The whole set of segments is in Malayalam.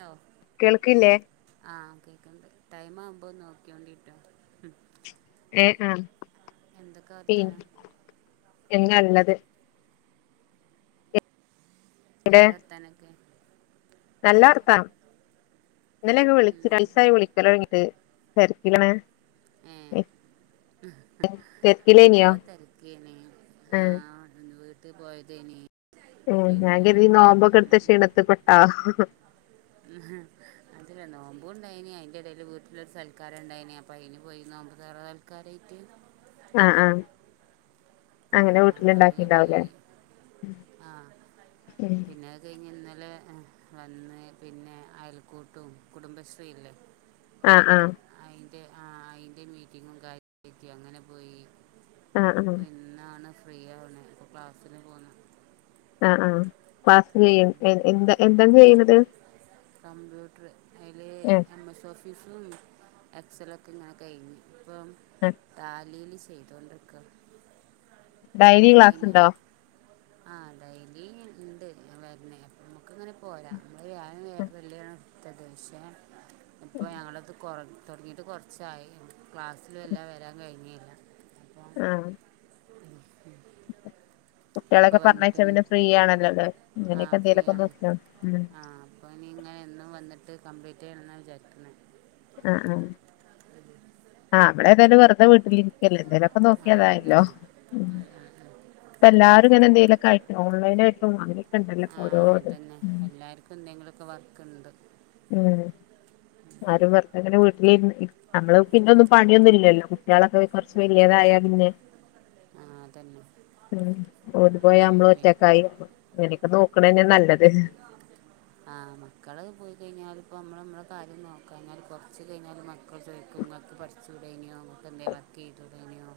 ഹലോ.. കേൾക്കില്ലേ? ആഹാ കേക്ക്ണ്ട്, ടൈം ആവുമ്പോൾ നോക്കിയോണ്ടിട്ടോ? ഉം ഏ ആഹാ.. എന്തൊക്കെ വർത്താനം? നല്ലത്. ഇവിടെ എന്താ വർത്താനൊക്കെ? നല്ല വർത്താനം, ഇന്നലെയൊക്കെ വിളിച്ചു രണ്ടീസായി വിളിക്കലൊട്ങ്ങീട്ട്. തെര്ക്കിലാണ്. ഏഹ് ഓരോ തെരക്കെയ്നി ആ ആഹാ വീ- വീട്ടി പോയതെയ്ന്. ഏ ഞാൻ കരുതി- നോമ്പൊക്കെടുത്ത് ക്ഷീണത്ത് പെട്ടോ? ആഹാ.. അതല്ല നോമ്പും ഉണ്ടായിന്, അയ്ന്റെ ഇടയില് വീട്ടിലൊരു- സൽക്കാരും ഇണ്ടായീനി, അപ്പോ അയിന് പോയി. നോമ്പ് തൊറ- സൽക്കാരായിട്ട്. ആഹാ ആഹാ.. അങ്ങനെ ആഹ് അതിന് വീട്ടില്ണ്ടാക്കീണ്ടാവുലേ? പോയി ആഹ് പിന്നെ അത് കഴിഞ്ഞ് ഇന്നലെ വന്ന് പിന്നെ- അയൽക്കൂട്ടും, കുടുംബശ്രീ ഇല്ലേ? ആഹാ ആഹാ... അയിന്റെ ആഹാ അയിന്റെ- മീറ്റിങ്ങും കാര്യ പറ്റി അങ്ങനെ പോയി. ആ ആ ഇന്നാണ് ഫ്രീ ആവണ ഇപ്പ ക്ലാസ്സിന് പോന്ന്. ആഹ് ആഹ് ക്ലാസ് ചെയ്യ, എന്താ? എന്താണ് ചെയ്യുന്നത്? കമ്പ്യൂട്ടർ അതിൽ ഏ എം. എസ് ഓഫീസും, എക്സലൊക്കെ- ഇങ്ങനെ കഴിഞ്ഞു. ഇപ്പം ആ ടാലിയിൽ ചെയ്തോണ്ടിക്ക. ഡയലി ക്ലാസ് ഉണ്ടോ? ആഹ് ഡെയിലി ഇണ്ട് വെരുന്നേ ഇമ്മക്ക് ഇങ്ങനെ പോരാ [unintelligible] വ്യാഴം വെള്ളിയാണ് ത്തത് പഷെ ഇപ്പൊ ഞങ്ങളത് കൊറ തൊടങ്ങിയിട്ട് കൊറച്ചായി ക്ലാസ്സിലെല്ലാ വെരാൻ കഴിഞ്ഞില്ല ആഹ് ഉ ഉ കുട്ട്യാളൊക്കെ പറഞ്ഞയച്ചാ പിന്നെ ഫ്രീ ആണല്ലോല്ലേ ഇങ്ങനെയൊക്കെ എന്തേലൊക്കൊന്ന് നോക്കിയാ ഉം അപ്പോ ഇനി ഇങ്ങനെ എന്നും വന്നിട്ട് കംപ്ലീറ്റ് ചെയ്യണെന്നാ വിചാരിക്കുന്നത് ആഹ് ആഹ് ആഹ് നമ്മള് ഏതായാലും വെറുതെ വീട്ടിലിരിക്കല്ലെ എന്തായാലും ക്കെ ആ നോക്കിയാ അതായല്ലോ അതന്നെ ഉം ഇപ്പ എല്ലാരും ഇങ്ങനെ എന്തെലും ഒക്കെ ആയിട്ട് ഓൺലൈനായിട്ടും അങ്ങനൊക്കെണ്ടല്ലോ ഓരോ ഇത് എന്തെങ്കിലൊക്കെ വർക്കുണ്ട് ഉം ആരും വെറതങ്ങനെ വീട്ടിലിരുന്ന് ഇരുന്ന് [unintelligible] നമ്മള് പിന്നെ ഒന്നും പണിയൊന്നും ഇല്ലല്ലോ കുട്ടികളൊക്കെ കൊറച്ച് വെല്യതായാ പിന്നെ ആഹ് അതന്നെ ഉം ഓല് പോയാ ഉം, നമ്മള് പി- ഒറ്റക്കായി ഇങ്ങനെയൊക്കെ നോക്കണത് തന്നെയാ നല്ലത് ആഹ് മക്കള് പോയി കഴിഞ്ഞാല് ഇപ്പോ നമ്മള് നമ്മളെ കാര്യം നോക്കാഞ്ഞാല് കൊറച്ച് കഴിഞ്ഞാല് മക്കള് ചോദിക്കും ഇങ്ങക്ക് പഠിച്ച് ച്ചൂടേയ്നിയോന്ന് എന്തെ വർക്ക് ചെയ്തൂടെനിയോ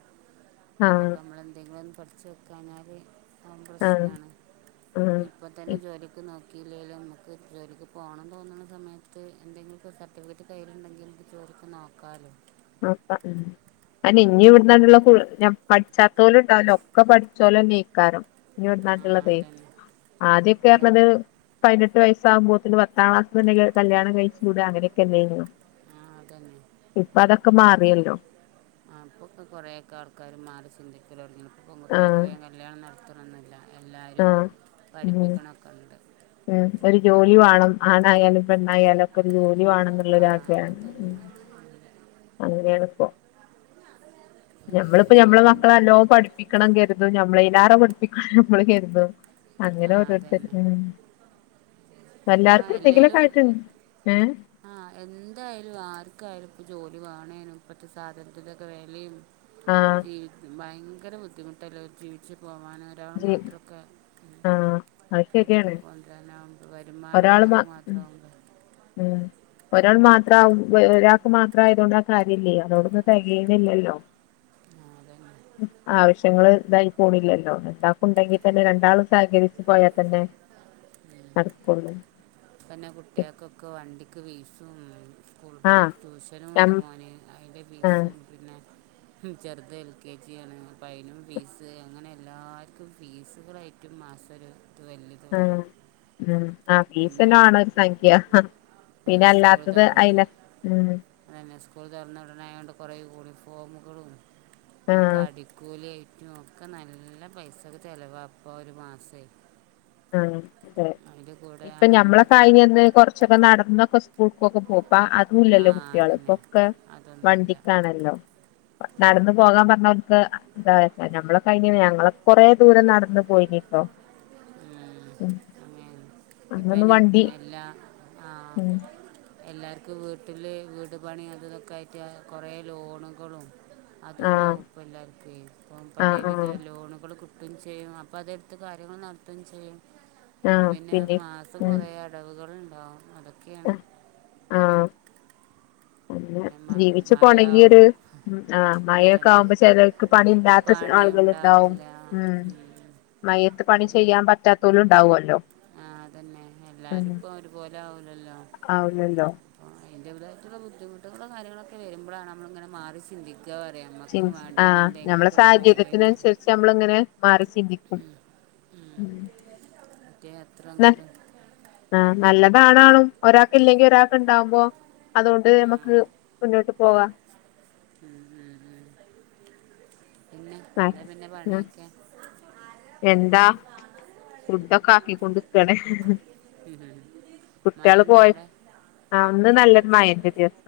ആഹ് അപ്പൊക്കെ നമ്മൾ എന്തെങ്കിലും ഒന്ന് പഠിച്ച് വെക്കാഞ്ഞാല് ആഹ് പ്രശ്നാണ് ആഹ് ഇനിയിപ്പം തന്നെ ജോലിക്ക് നോക്കിയില്ലേല്ലോന്ന് ഒര് ജോലിക്ക് പോണം തോന്നണ സമയത്ത് എന്തെങ്കിലൊക്കെ സർട്ടിഫിക്കറ്റ് കയ്യിലുണ്ടെങ്കി നമ്മക്ക് ജോലിക്ക് നോക്കാല്ലോ നോക്കാം ഉം അല്ല ഇനി ഇവിടന്നാണ്ടുള്ള ഫുൾ ഞ പഠിച്ചാത്തോല് ഉണ്ടാവില്ലോ ഒക്കെ പഠിച്ചോലെന്നായിക്കാരം ഇനിയിവിട്ന്നാണ്ട് ആ ഇള്ളതെ അതന്നെ ആദ്യൊക്കെ അതന്നെ പറഞ്ഞത് പതിനെട്ട് വയസ്സവുമ്പോത്തന് ഭർ ആഹ് ഹസ്ബൻ്റ് കല്യാണം കഴിച്ച് വിടാ അങ്ങനെയൊക്കെ അല്ലേനിയോ ആഹ് അതന്നെ ഇപ്പൊ അതൊക്കെ മാറിയല്ലോ ആഹ് ഇപ്പൊ ഒക്കെ കൊറേക്കെ ആൾക്കാറ് മാറി ചിന്തിക്കല് തൊടങ്ങീണ് ഇപ്പം പെൺകുട്ടിയാക്ക് ആഹ് വേഗം കല്യാണം നടത്തണന്നില്ല എല്ലാരും ആഹ് ഉം പഠിപ്പിക്കണൊക്കെയുണ്ട് ഉം ഒരു ജോലി വാണം ആണായാലും പെണ്ണായാലും ക്കെ ഒരു ജോലി വാണെന്നുള്ള ആ ആഗ്രഹാണ് ഉം അതന്നെ അങ്ങനെയാണ് ഇപ്പോ ഉം. ഞമ്മളിപ്പോ ഞമ്മളെ മക്കളെ ജോലിൻ്റെ നല്ലോ പഠിപ്പിക്കണം കെരുതും ഞമ്മളയിലാറെ പഠിപ്പിക്കണം ഞമ്മള് കരുതും ആ അങ്ങനെ ഓരോരുത്തര് അതന്നെ ഉം ഇപ്പോൾ എല്ലാർക്കും എന്തെങ്കിലും എല്ലാവരും ആയിട്ട് ഏഹ് ആഹ് എന്തായാലും ആർക്കായാലും ഇപ്പ ജോലി വേണേനും ഇപ്പത്തെ സാധനത്തിൻ്റെയൊക്കെ വെലയും ആഹ് ജീവി ഭയങ്കര ബുദ്ധിമുട്ടല്ലെ ജീവിച്ച് പോവാനും ഒരാള് ജി മാത്രൊക്കെ ആഹ് അത് വീട്ട്ക്ക് ശരിയാണ് കൊണ്ടരാനാവുമ്പം വരുമാനം ഒരാള് ഒരാക്ക് മ മാത്രം ആവുമ്പം ഉം ഒരാൾ മാത്ര ആവുമ്പ് ഒ ഒരാൾക്ക് മാത്രം ആയത് കൊണ്ട് ആ കാര്യല്ലേ അതോണ്ടൊന്നും തെകയുന്നില്ലല്ലോ ആഹ് അതന്നെ ആവശ്യങ്ങള് ഇതായി പോണില്ലല്ലോന്ന് ഓരാക്ക് ഉണ്ടെങ്കി തന്നെ രണ്ടാളും സഹകരിച്ചു പോയാ തന്നെ ഉം നടക്കുള്ളൂ ഇപ്പന്നെ കുട്ടിയേക്കൊക്കെ വണ്ടിക്ക് ഫീസും സ്കൂൾ ആഹ് ട്യൂഷനും ഞം ഇണ്ട് മോന് അതിന്റെ ആഹ് ഫീസും പിന്നെ ചെറുത് എൽ കെ ജി ആണ് അപ്പൊ അയിനും ഫീസ് അങ്ങനെ എല്ലാര്ക്കും ഫീസുകളായിട്ട് മറ്റും മാസം ഒരു ഇത് [unintelligible] ആഹ്‌ ഉം ആഹ് ഫീസ്സന്നെ പിന്നെ വാണൊരു സംഖ്യ ഇപ്പം പിന്നെ അല്ലാത്തത് അയിനക്ക് ഉം അയന്നെ സ്കൂള് തൊറന്ന ഉടനെ ആയോണ്ട് കൊറേ യൂണിഫോമുകളും ഇതൊക്കെ ആഹ് അടിക്കൂലിയായി നോക്കാ നല്ല പൈസക്ക് ചെലവാപ്പോ ഒരുമാസേ ആഹ്‌ അതെ അയിന്റെ കൂ ഇപ്പൊ ഞമ്മളെ കഴിഞ്ഞന്ന് കൊറച്ചൊക്കെ നടന്നൊക്കെ സ്കൂൾക്കൊക്കെ പോകാ അതും ആ ഇല്ലല്ലോ കുട്ടികള് ഇപ്പൊ അതന്നെ ക്കെ അതൊന്നുമില്ല വണ്ടിക്കാണല്ലോ നടന്ന്പോകാൻ പറഞ്ഞ ഓൽക്ക് എന്ത നമ്മളെ കഴിഞ്ഞ ഞങ്ങകൊറെ ദൂരം നട ഇന്ന് പോയിനീട്ടോ ഉം ഹേ അന്നൊന്നും ഇപ്പയിന് വണ്ടി മെല്ലാ ആഹ്‌ ഉം എല്ലാർക്കും വീട്ടില് വീട്പണി അത്തൊക്കെ ആയിറ്റ് കൊറേ ലോണുകളും ആഹ് അതുംണ്ടാവും ഇപ്പെല്ലാർക്കുയ് ആഹ് ഇപ്പംപലവിധ ആഹ് ലോണുകള് കിട്ടും ചെയ്യും അപ്പതെട്ത്ത് കാര്യങ്ങള് നടത്തും ചെയ്യും ആഹ് അപ്പപിന്നെ പിന്നെ മാസം ഉം കൊറേ അടവുകള്ണ്ടാവും അതൊക്കെയാണ് ആഹ്‌ പിന്നെ മ- മഴയാവും ജീവിച്ചുപോണെങ്കിയൊരു ആഹ് അതന്നെ മഴൊക്കെവൂമ്പോ ചെലോൽക്ക് പണി ഇല്ലാത്ത പണി ആളുകള്ണ്ടാവും ഉണ്ടാവില്ല ഉം മയത്ത് പണി ചെയ്യാൻ പറ്റാത്തോലുംണ്ടാവോല്ലോ ആഹ്‌ അതന്നെ എല്ലാരുംപ്പൊ ഒരുപോലെ ആവൂലല്ലോ ആവുലല്ലോ [unintelligible] ബുദ്ധിമുട്ടുകളും കാര്യങ്ങളൊക്കെവരുമ്പോഴാണ് നമ്മള്ങ്ങന മാറി ചിന്തി ന്താപറയാ മ്മക്കും ചിന്തി വണ്ടീന് എന്തെങ്കിലുക്കെ ഒരുതൊഴില്ന്ന് ഷമ്മള്ങ്ങനെ മാറിചിന്തിക്കും ഉം. [unintelligible] ന്ന ആഹ് നല്ല രാണാണും ഒരാക്ക്ല്ലെങ്കി ഒരാക്ക്ണ്ടാവ്മ്പോ അതുകൊണ്ട് ആ നമക്ക് മുന്നോട്ട് പോവാം ഉം ഉം ഉം പിന്നെ ന്താപിന്നെ ആഹ് പണിയൊക്കെ എന്താ ഫുഡ്ഡൊക്കെ ആക്കിക്കൊണ്ട്ക്കാണ് കുട്ട്യാള് പോയ മയണ്ടൊവ്ടെ ആഹ് ഒന്ന്നല്ലോര് മഴന്റെ ദിവസ്സ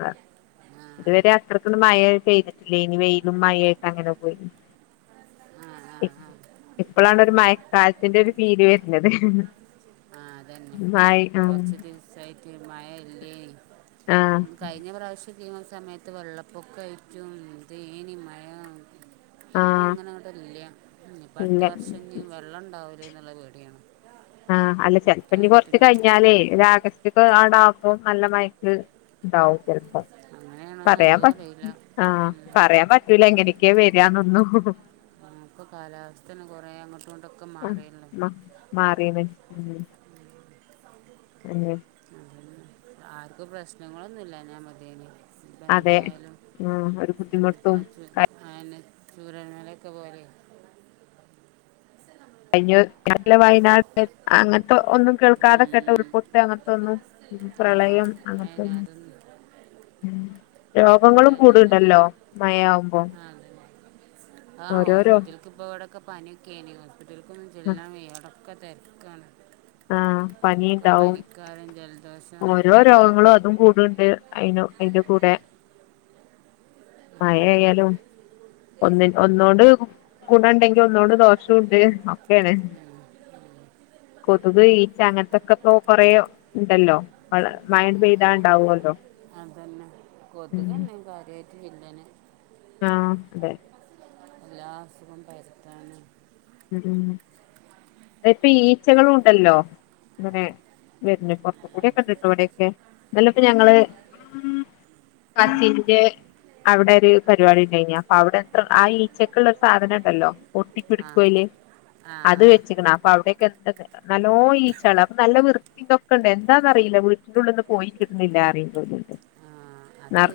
ആ ഇതുവരെ അത്രക്ക്ണ് മഴ പെയ്തിട്ടില്ലേയ്നി വെയിലും മഴയൊക്കെ അങ്ങനെ പോയി ആഹ്‌ ആഹ് ആഹ് ഇപ്പൊളാണ് ഒരു മയക്കാലത്തിന്റെ ഒരു ഫീല് വെര്ണത് ആഹ് അതന്നെ കൊറ്ച്ച് ദിവസ്സയിറ്റ് മഴ ഇല്ലേയ്നി ആഹ് ഉം കഴിഞ്ഞപ്രാവശ്യം [unintelligible] സമയത്ത് വെള്ളപ്പൊക്കെയ്റ്റും ഏന്തേയ്നി മയ പ്പൊ ആഹ് അങ്ങനെ അങ്ങടെ ഇല്ല്യഞ്ഞിപ്പൊ അട്ത്ത ഇല്ല വർഷം ഞ്ഞ് വള്ളം ഉണ്ടാവൂലേഎന്നള്ള പേടിയാണ് ആഹ്‌ അല്ല ചെൽപ്പഞ്ഞി കൊറച്ച് കിണറ്റിലൊക്കെ കഴിഞ്ഞാലേ ഒരാഗസ് [unintelligible] നല്ല മയക്ക് ഉണ്ടാവും ചെൽപ്പോ അങ്ങനെയാണോന്ന് പറയാൻ അതും പറ്റ് അറിയില്ല ആഹ്‌ ഉം. പറയാൻ പറ്റൂല എങ്ങനക്കെവരന്നൊന്നും നമുക്ക് കാലാവസ്ഥന്നെ കൊറേ അങ്ങോട്ടുംങ്ങട്ടും ഉം മ്മ മാറിയ്ണ് [unintelligible] ആർക്കും പ്രശ്നങ്ങളൊന്നുംല്ലഞാമതിയെനി അതെ ഇപ്പംന്തായാലും ഉം ഒരു ബുദ്ധിമുട്ടും [unintelligible] അയന്നെ ചൂരൽമലൊക്കെ പോലെയ് [unintelligible] വയനാടെ അങ്ങൻത്തെ ഒന്നും ഉം, കേൾക്കാതക്കെട്ടെ ഉം. ഉൾപൊട്ട് അങ്ങൻത്തെന്നും ആ പ്രളയം അതിന് അങ്ങൻത്തൊന്നും അതൊന്നും ഉം ഒന്നുമില്ല രോഗങ്ങളും ഞാൻ കൂട്ണ്ട്ല്ലോ മതിയേന് മഴയാവുമ്പോ ആഹ് ഓരോരോ ഹോസ്പിറ്റിൽ ഇപ്പ ഇവിടൊക്കെ പനിയൊക്കെയായി ഹോസ്പിറ്റലക്കൊന്നും ചെല്ലാവിടൊക്കെ തെരക്കാണ്. ആഹ് ഒക്കെ പനിണ്ടാവും പനിക്കാരും ജലദോഷം ഓരോ രോഗങ്ങളും അതും കൂടണ്ട് അഹ് അതിന്റെ കൂടെ അതന്നെ മഴയായാലും ഒന്നി ഒന്നോണ്ട് ഗുണ ഉണ്ടെങ്കിൽ ഒന്നോണ്ട് ദോഷംണ്ട് ഒക്കെണ് ഉം, ഉം. കൊതുക് ഈച്ച് അങ്ങനത്തൊക്കെ ഇപ്പോ കൊറേ ഉണ്ടല്ലോ? മഴ പെയ്താണ്ടാവുല്ലോ? അതു തന്നെ കൊതുകന്നെ കാര്യയിട്ട് വില്ലന് ആഹ അതെ എല്ലാ അസുഖം പരത്താന്. ഉ ഇപ്പൊ ഈച്ചകളും ഉണ്ടല്ലോ അങ്ങനെ? വര്ണ് പൊറത്ത കൂടിക്കെണ്ട് ഇവിടെൊക്കെ ഇന്നലെഇപ്പ ഞങ്ങള് പത്തിന്റെ അവിടെ ഒരു പരിപാടി ഉണ്ടെയിന്നി അപ്പൊ അവിടെ എത്ര ആഹ ഈച്ചക്കള്ള ഒരു സാധനം ഉണ്ടല്ലോ ഒട്ടിപിടി ആ ല് ആ ആ അത് വെച്ചക്കണ് അപ്പൊ അവിടെക്കെ എന്ത നല്ലോ ഈ ചോളഅപ്പൊ നല്ല വൃത്തി ഇതെ ക്കണ്ട് എന്താന്ന അറിയില്ല വീട്ടിനുള്ളൊന്ന് പോയി കിട്ടന്നില്ല പറി ൺണ്ട് ആഹ അത്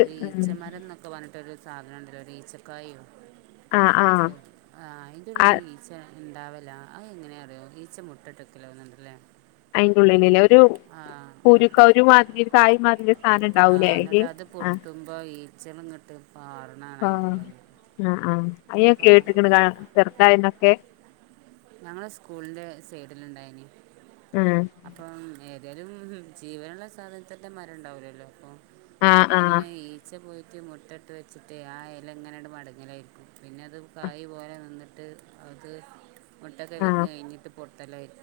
ഒരു ഉം ഈച്ചമരന്നൊക്ക പ്പൊ വന്ന്ട്ടോര് സാധനം ണ്ടല്ലോ ഈച്ചക്കായോ ആഹ് മ് ആഹ് അയിന്റെ ഉള്ളി ഈ ച്ച ഉണ്ടാവല്ല അത് എങ്ങനെയാ അറിയോ ഈച്ച മുട്ട ഇട്ടക്കലോന്നണ്ടല്ലേ? അയിന്റെ ഉള്ളില് ലെ ഒരു പൂരുക്ക ഒരു മാതിരി തായ് മാതിരി സാധനം ആഹ ഉണ്ടാവൂലേ അയില് ന്നിട്ട് അത് ആഹ് പൊട്ടുമ്പോ ഈച്ചള ഇങ്ങിട്ട് പാറണാകാനഅയിന്റെ ഉള്ളിന്ന ആഹ ആഹ അയ്യൊക്കെ കേട്ടിക്ണ് ചെറുതന്നൊക്കെ ഞങ്ങള് സ്കൂളിന്റെ സൈഡിൽ ഇണ്ടായിന് ആഹ അപ്പം ഏതാലും ജീവനുള്ള സാധനത്തിന്റെ മരം ഉണ്ടാവൂലല്ലോ അപ്പൊ എനിക്ക് ആഹ് ആഹ് തോന്നണെഈച്ച പോയിട്ട് മുട്ട ഇട്ട് വെച്ചിട്ട് ആഹ ഇല ഇങ്ങനഅങ്ങോട്ട് മടങ്ങലായിയിരിക്കും. പിന്നെ അത് കായി പോലെ നിന്നിട്ട് അത് മുട്ടൊക്കെ വിരിഞ്ഞ് കഴിഞ്ഞിട്ട് പൊട്ട തലൈ [inaudible]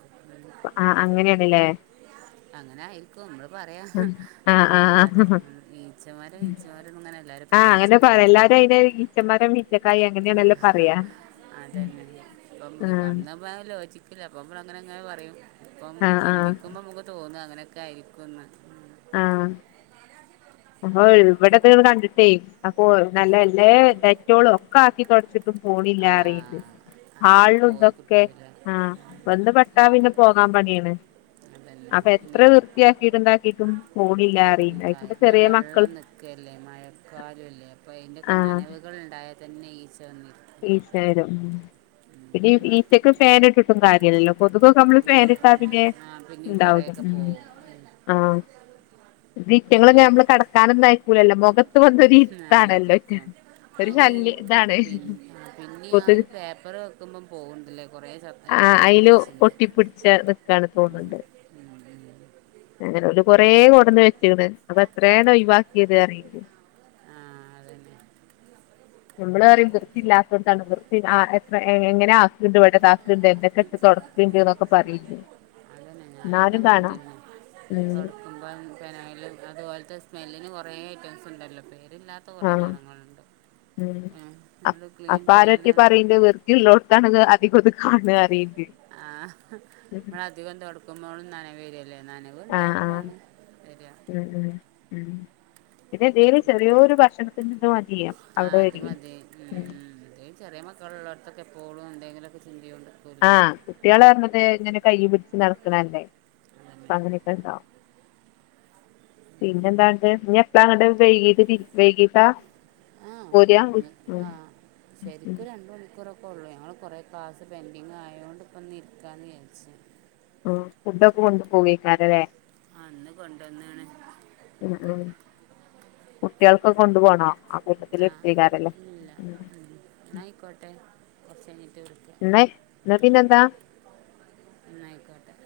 ആഹ അങ്ങനെയാണല്ലേ? അങ്ങനെയി നമ്മള് പറയാ ആഹ് ആഹ് അല്ലാതെ ആഹ് ഈച്ചമാര ഈച്ചമാര ഇങ്ങനെ എല്ലാവരും പറ അങ്ങനെ പറ എല്ലാര്അയ്നെ ഈച്ചമര ആഹ അതന്നെ ഇപ്പ ഇ ആഹ് അ യോചിക്കില്ല അപ്പ നമ്മ അങ്ങനെ എങ്ങനെ പറയും ഇപ്പ നമ്മ ആഹ് ആഹ് ചിന്തിക് നക്കുമ്പോ നമുക്ക് തോന്നും അങ്ങനെയൊക്കെ ആയിരിക്കുംന്ന് ആഹ അ ഇവിടെ ഇത് കണ്ടിട്ടേ? അപ്പൊ നല്ല നല്ലേ ഡെറ്റോള ഒക്കെ ആക്കി തൊടച്ചിട്ടും. ആ പോണില്ലാപറിണ്ട് അതൊന്നും പോയി ആളിഇതൊക്കെ കിട്ടൂല ബന്ധ ട്ടാ പിന്നെ പോകാൻ പണിയാണ് അതന്നെ അപ്പൊ എത്ര വൃത്തിയാക്കിട്ടുണ്ടാക്കീട്ടും. അതൊ നക്ക പിന്നെ വെള്ളം നിക്കല്ലേ മഴക്കാലംല്ലേ അപ്പൊ അയിന്റെക്കെ ആഹ് നനവ് - - കൾഉണ്ടായൽ തന്നെ ഈച്ച വന്നിരി ഈചവര് പിന്നെ ഉം. ഈച്ചക്ക ഫാൻ ഇട്ടിട്ടും കാര്യല്ലലോ കൊതുക്കൊ നമ്മള് ഉം. ഫാൻ ഇട്ടാ പിന്നെ ഉം. ആ പിന്നെയും ഉണ്ടാവൂ കുറേയൊക്കെ ഉം പോവും ഉം. ആഹ് [unintelligible] ഈ നമ്മളെ കട കാനന്നായിക്കൂലല്ലോ മുഖത്ത് വന്ന ആ, ഇത്താണല്ലോ ഇരിക്കും ഒരു അതിന് ഈ ശല്യം ഇതാണ് പിന്നെ ആ, പിന്നെ ആഹ കൊതുക് ഒരു പേപ്പറ് വെക്കുമ്പം പോകുന്നില്ലേ കുറേ സമിൽ ആഹ് ഒട്ടി ഒടിച്ചില്ല പോണണ്ട് ഉത [inaudible] അങ്ങനെ ഒരു കൊറേ കൊടന്ന് വെച്ചണ് അപ്പൊ എത്രോണ് ഒഴിവാക്കിയത് അറിയോ? ആഹ അതന്നെ നമ്മള് പററിയും വൃത്തി ഇല്ലാത്ത കൊണ്ടാണ് വൃത്തി എത്ര എങ്ങനെ ആസ്ലുണ്ട് വത് ആാക്കലണ്ട് എന്തൊക്കെ തുടക്കണ്ട് എന്നൊക്കെ പറയില്ലേ അതന്നെ ഞാനൊക്കെ എന്നാലും അങ്ങനെ കാണാ തന്നെ കൊ ഉം ക്പം പനലും അതുപോലത്തെ സ്മെല്ലിന് കുറേ ഐറ്റംസ് ഉണ്ടല്ലോ പേരില്ലാത്ത അത്ര കുറേ ആഹ് സാധനകളുണ്ട് ഉം അത് ക്ലീൻ ചെയ്യൻ ള്ളോടത്താണ്ണ അധികം ഒത് കാണുക അറിയി ആഹ് നമ്മള അധികം തുൊടക്കുമ്പോഴും നന വരു അല്ലെ നനവ് ആഹ് ആഹ് ഉണ്ടാവകുമ്പോളാണ് തെരാ ഉം ഉം ഉം പിന്നെ എന്തെേലും ചെറിയൊരു ഭക്ഷണത്തിന് നിന്നും മതി അവിടെ വരും ഉം എന്ത് ചെറിയ മക്കള് ഉള്ളോട്ത്തൊക്കെ എപ്പോളും എന്തെങ്കിലൊക്കെ ചിന്തയും ഇണ്ട് ആഹ് കുട്ട്യാൾ പറഞ്ഞത് ഇങ്ങനെ കൈ പിടിച്ച് നടക്കണല്ലേ അതന്നെ അ അങ്ങനെ ണ്ട പിന്നെ എന്താണ്ട് എപ്പളാ ഇങ്ങട്ട് വൈകീട്ട് തിരി വൈകീട്ടാ ആ പോരാ ഇന്ന് ആ ശരിക്കും രണ്ട് മണിക്കൂറവും ഇപ്പ ഉള്ളൂ ഞങ്ങൾ കുറെ ക്ലാസ് പെൻഡിങ് ആയോണ്ട് ഇപ്പം ഇന്ന് ഇരിക്കാന്ന് വിചാരിച് ആഹ് ഫുഡൊക്കെ കൊണ്ടു പോവേക്കാരംലേ ആഹ് ഇന്ന് കൊണ്ടന്നീണ് ഉം ഉം കുട്ട്യാൾക്കൊക്കെ കൊണ്ടു പോണോ കൂട്ടത്തില് ആഹ് എടുത്തേക്കാരല്ലേ ഇല്ല ഉം ഇന്നാ അയിക്കോട്ടെ കുറച്ച് കഴിഞ്ഞിട്ട് വിളി ഇന്നാ ഇന്നാ പിന്നെ എന്താ എന്നായിക്കോട്ടെ